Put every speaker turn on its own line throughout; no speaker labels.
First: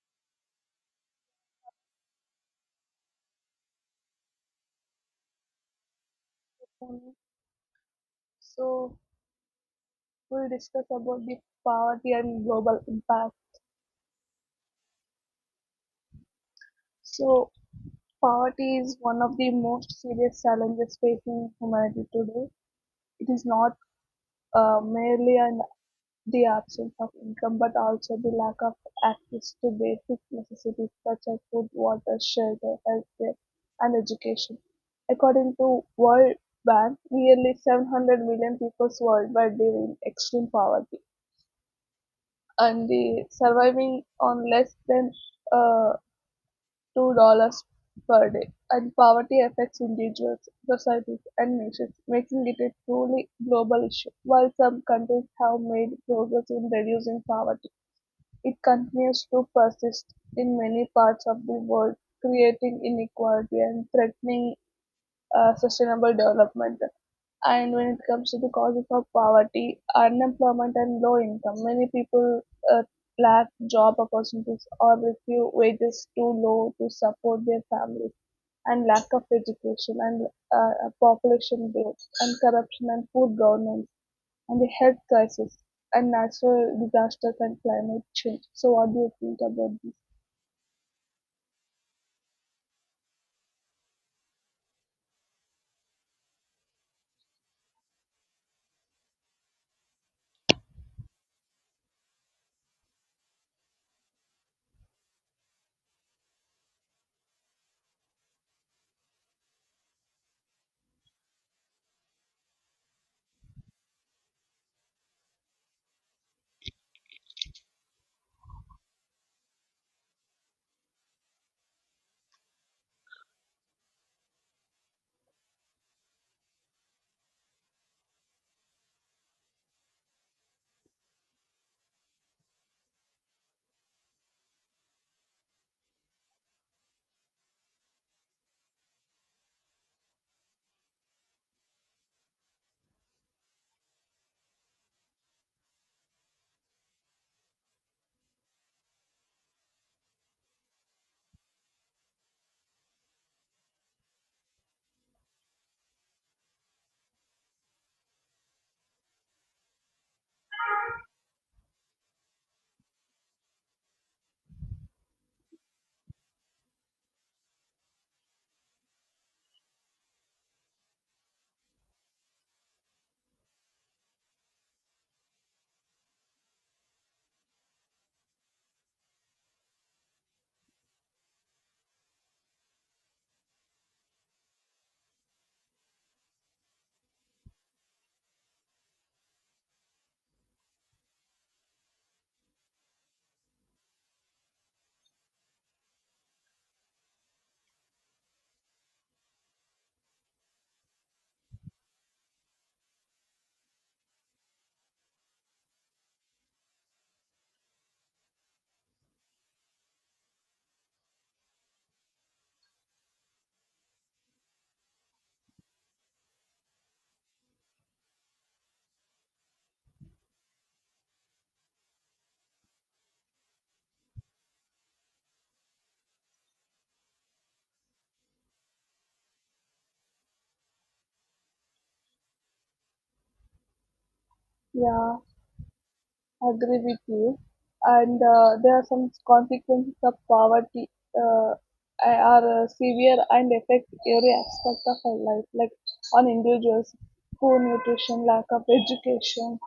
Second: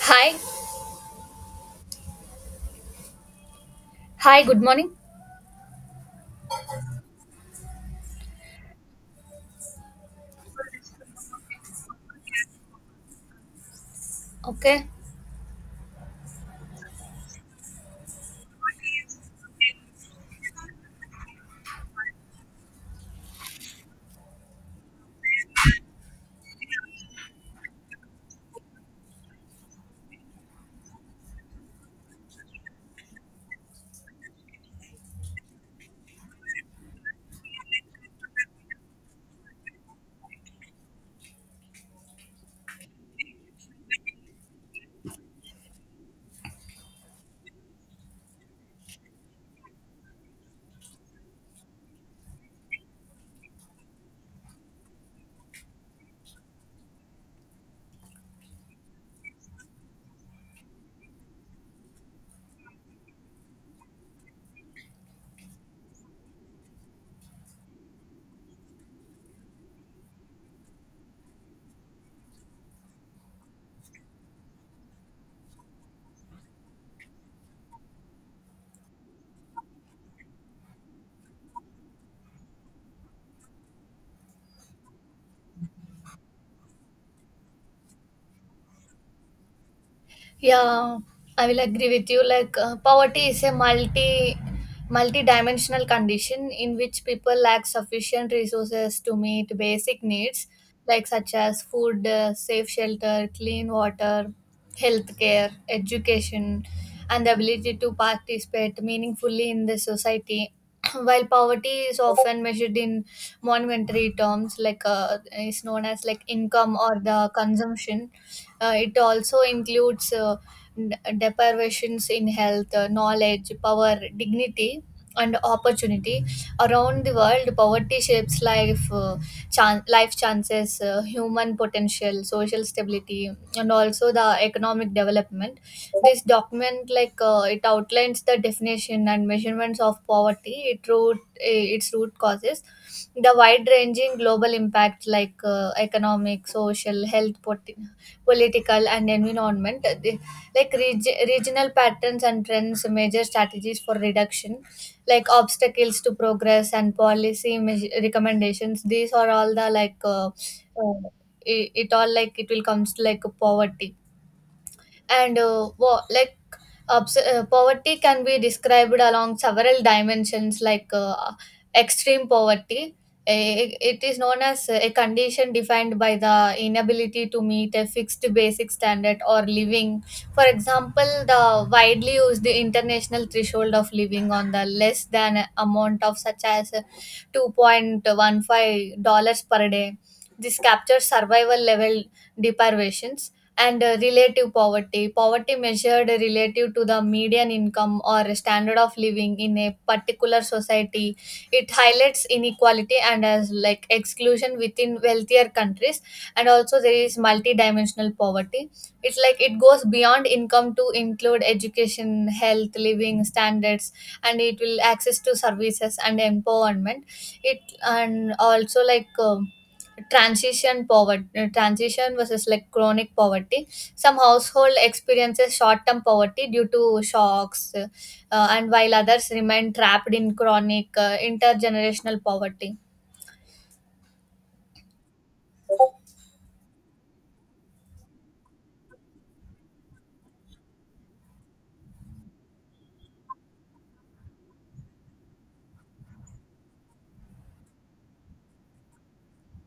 Hi, hi, good morning.
Um, so we'll discuss about the poverty and global impact.
Okay.
So poverty is one of the most serious challenges facing humanity today. It is not merely an, the absence of income, but also the lack of access to basic necessities such as food, water, shelter, healthcare, and education. According to World Bank, nearly 700 million people worldwide live in extreme poverty and the surviving on less than uh, $2 per day. And poverty affects individuals, societies, and nations, making it a truly global issue. While some countries have made progress in reducing poverty, it continues to persist in many parts of the world, creating inequality and threatening sustainable development. And when it comes to the causes of poverty, unemployment, and low income, many people uh, lack job opportunities or receive wages too low to support their families, and lack of education, and population growth, and corruption, and poor governance, and the health crisis, and natural disasters, and climate change. So, what do you think about this?
Yeah, I will agree with you. Like, poverty is a multi-dimensional condition in which people lack sufficient resources to meet basic needs like such as food, safe shelter, clean water, healthcare, education, and the ability to participate meaningfully in the society. While poverty is often measured in monetary terms, like is known as like income or the consumption, it also includes n- deprivations in health, knowledge, power, dignity, and opportunity. Around the world, poverty shapes life chances, human potential, social stability, and also the economic development. This document, like it outlines the definition and measurements of poverty, its root causes, the wide-ranging global impacts like economic, social, political and environment, like regional patterns and trends, major strategies for reduction, like obstacles to progress and policy recommendations. These are all the like uh, it all like it will comes to like poverty and like poverty can be described along several dimensions like extreme poverty. Eh, it is known as a condition defined by the inability to meet a fixed basic standard or living, for example the widely used international threshold of living on the less than amount of such as $2.15 per day. This captures survival level deprivations. And relative poverty, poverty measured relative to the median income or standard of living in a particular society. It highlights inequality and as like exclusion within wealthier countries. And also there is multidimensional poverty. It's like it goes beyond income to include education, health, living standards, and it will access to services and empowerment. It, and also like transition poverty, transition versus like chronic poverty. Some household experiences short-term poverty due to shocks, and while others remain trapped in chronic intergenerational poverty.
Yeah, agree with you. And there are some consequences of poverty uh, are severe and affect every aspect of our life, like on individuals, poor nutrition, lack of education,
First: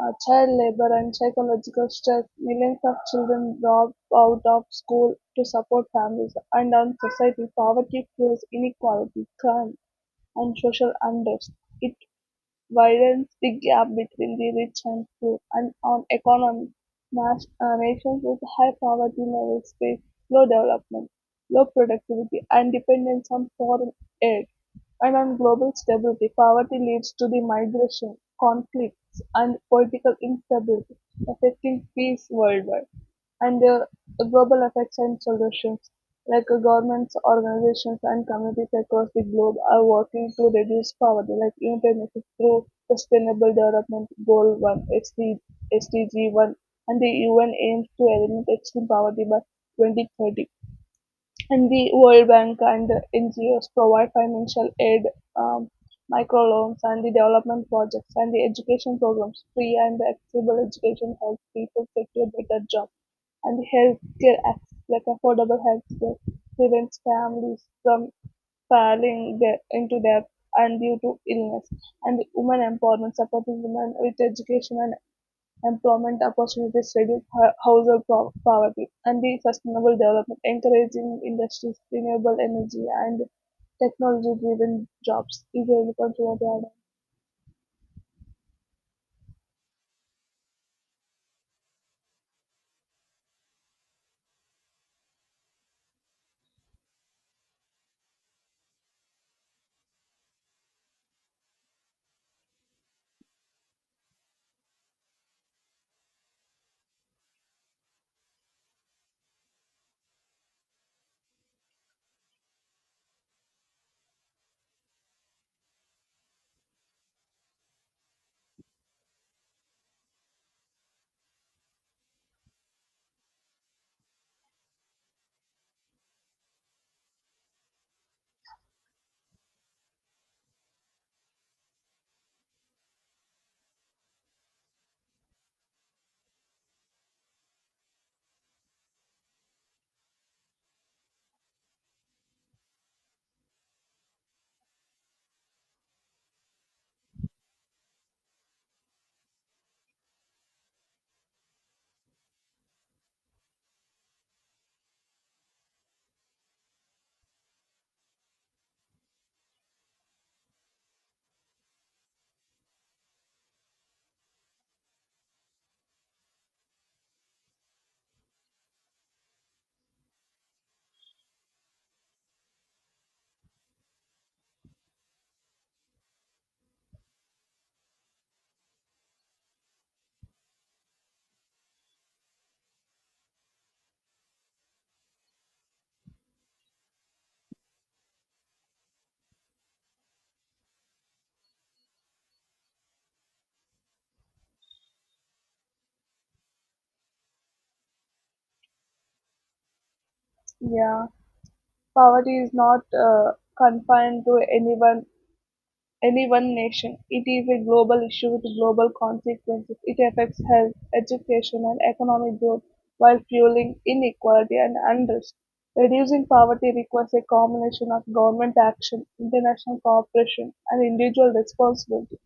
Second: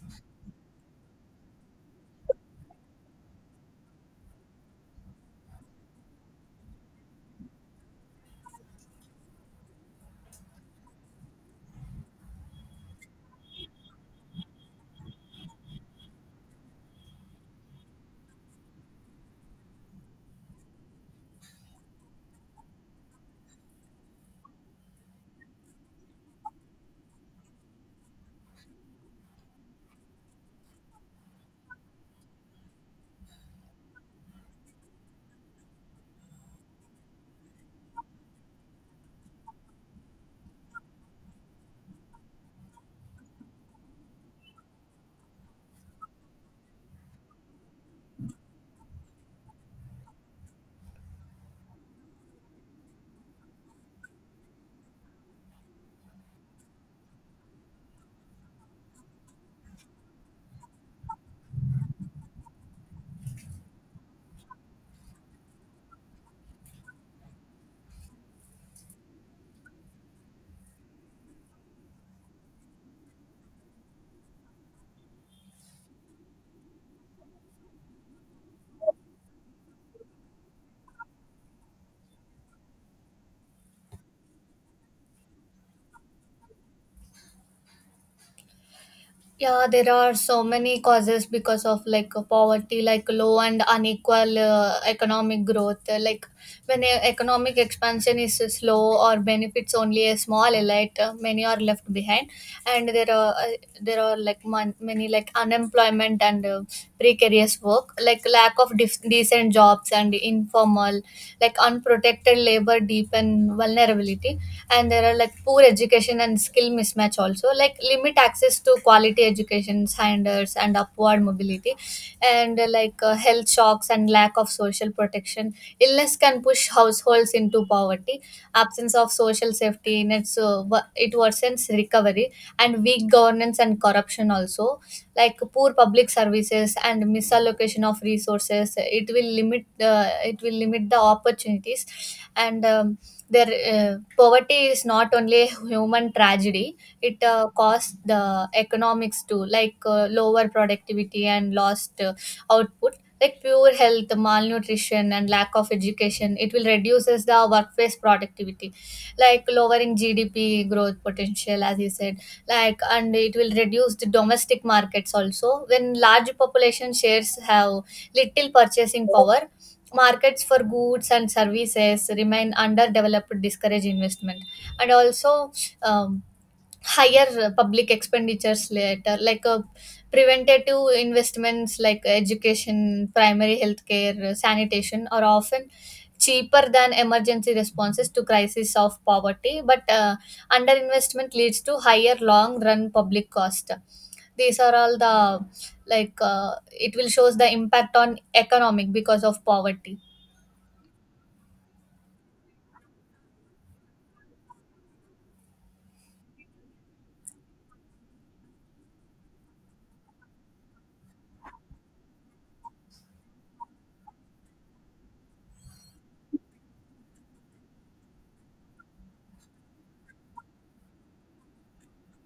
child labor, and psychological stress. Millions of children drop out of school to support families, and on society, poverty fuels inequality, crime, and social unrest. It widens the gap between the rich and poor, and on economy, nations with high poverty levels face low development, low productivity, and dependence on foreign aid. And on global stability, poverty leads to the migration, conflicts, and political instability, affecting peace worldwide and their global effects and solutions, like governments, organizations, and communities across the globe are working to reduce poverty, like United Nations through Sustainable Development Goal 1, SDG 1, and the UN aims to eliminate extreme poverty by 2030. And the World Bank and the NGOs provide financial aid, um, microloans, and the development projects and the education programs. Free and accessible education helps people secure better jobs, and healthcare access, like affordable healthcare, prevents families from into debt and due to illness. And the women empowerment supporting women with education and employment opportunities, reduce household poverty, and the sustainable development, encouraging industries, renewable energy, and technology-driven jobs. Is a responsibility.
Yeah, there are so many causes because of like poverty, like low and unequal economic growth. Like when economic expansion is slow or benefits only a small elite, many are left behind, and there are like many like unemployment and precarious work, like lack of decent jobs and informal, like unprotected labor deepen vulnerability. And there are like poor education and skill mismatch, also like limit access to quality education standards and upward mobility. And health shocks and lack of social protection, illness can push households into poverty, absence of social safety nets it worsens recovery. And weak governance and corruption also, like poor public services and misallocation of resources, it will limit the opportunities. And their, poverty is not only a human tragedy, it costs the economics too, like lower productivity and lost output. Like poor health, malnutrition, and lack of education, it will reduces the workplace productivity, like lowering GDP growth potential, as you said. Like and it will reduce the domestic markets also. When large population shares have little purchasing power, markets for goods and services remain underdeveloped, discourage investment. And also um, higher public expenditures later, like preventative investments like education, primary healthcare, sanitation are often cheaper than emergency responses to crisis of poverty, but underinvestment leads to higher long run public cost. These are all the like it will shows the impact on economic because of poverty.
Yeah, poverty is not confined to any one nation. It is a global issue with global consequences. It affects health, education, and economic growth while fueling inequality and unrest. Reducing poverty requires a combination of government action, international cooperation, and individual responsibility.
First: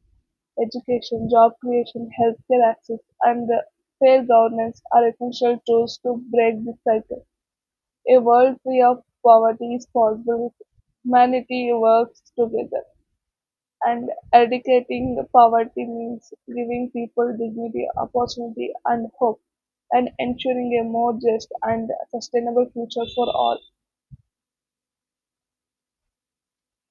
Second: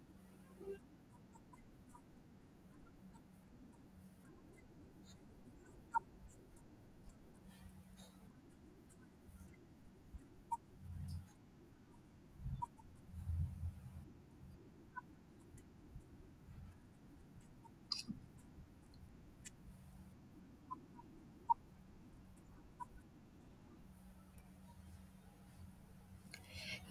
Education, job creation, healthcare access, and fair governance are essential tools to break this cycle. A world free of poverty is possible if humanity works together and eradicating poverty means giving people dignity, opportunity, and hope, and ensuring a more just and sustainable future for all.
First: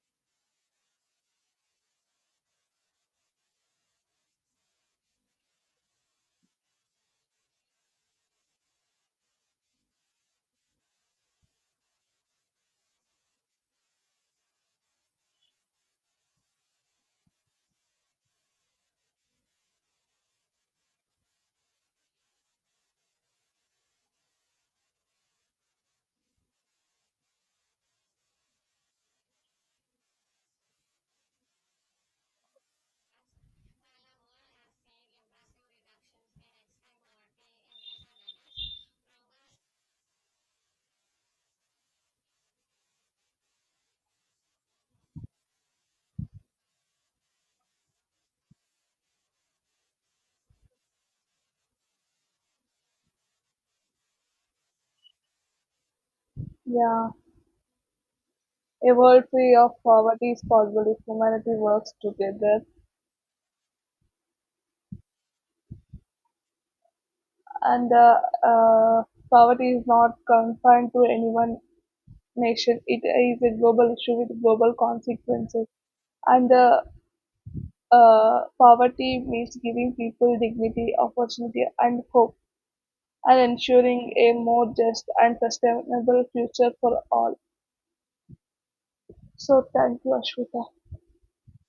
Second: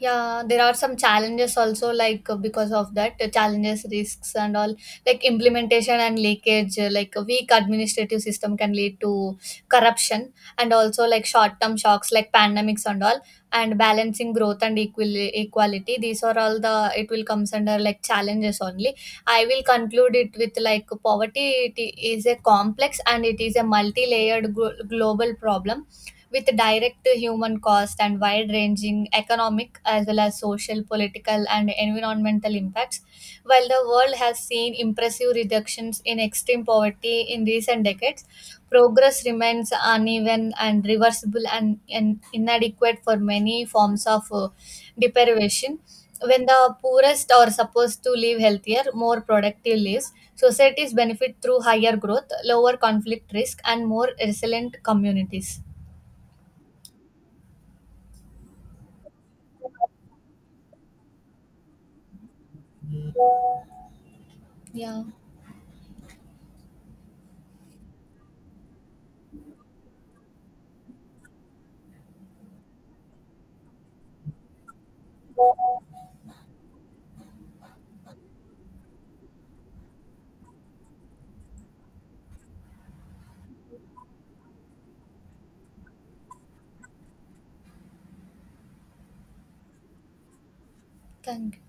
Yeah, there are some challenges also, like because of that challenges, risks, and all, like implementation and leakage, like a weak administrative system can lead to corruption. And also like short term shocks like pandemics and all, and balancing growth and equality, these are all the it will comes under like challenges only. I will conclude it with like poverty, it is a complex and it is a multi layered global problem with direct human cost and wide ranging economic as well as social, political, and environmental impacts. While the world has seen impressive reductions in extreme poverty in recent decades, progress remains uneven and reversible and inadequate for many forms of deprivation. When the poorest are supposed to live healthier, more productive lives, societies benefit through higher growth, lower conflict risk, and more resilient communities.
Yeah, a world free of poverty is possible if humanity works together,
要
and uh, poverty is not confined to any one nation. It is a global issue with global consequences, and poverty means giving people dignity, opportunity, and hope and ensuring a more just and sustainable future for all. So, thank you, Ashwita.
干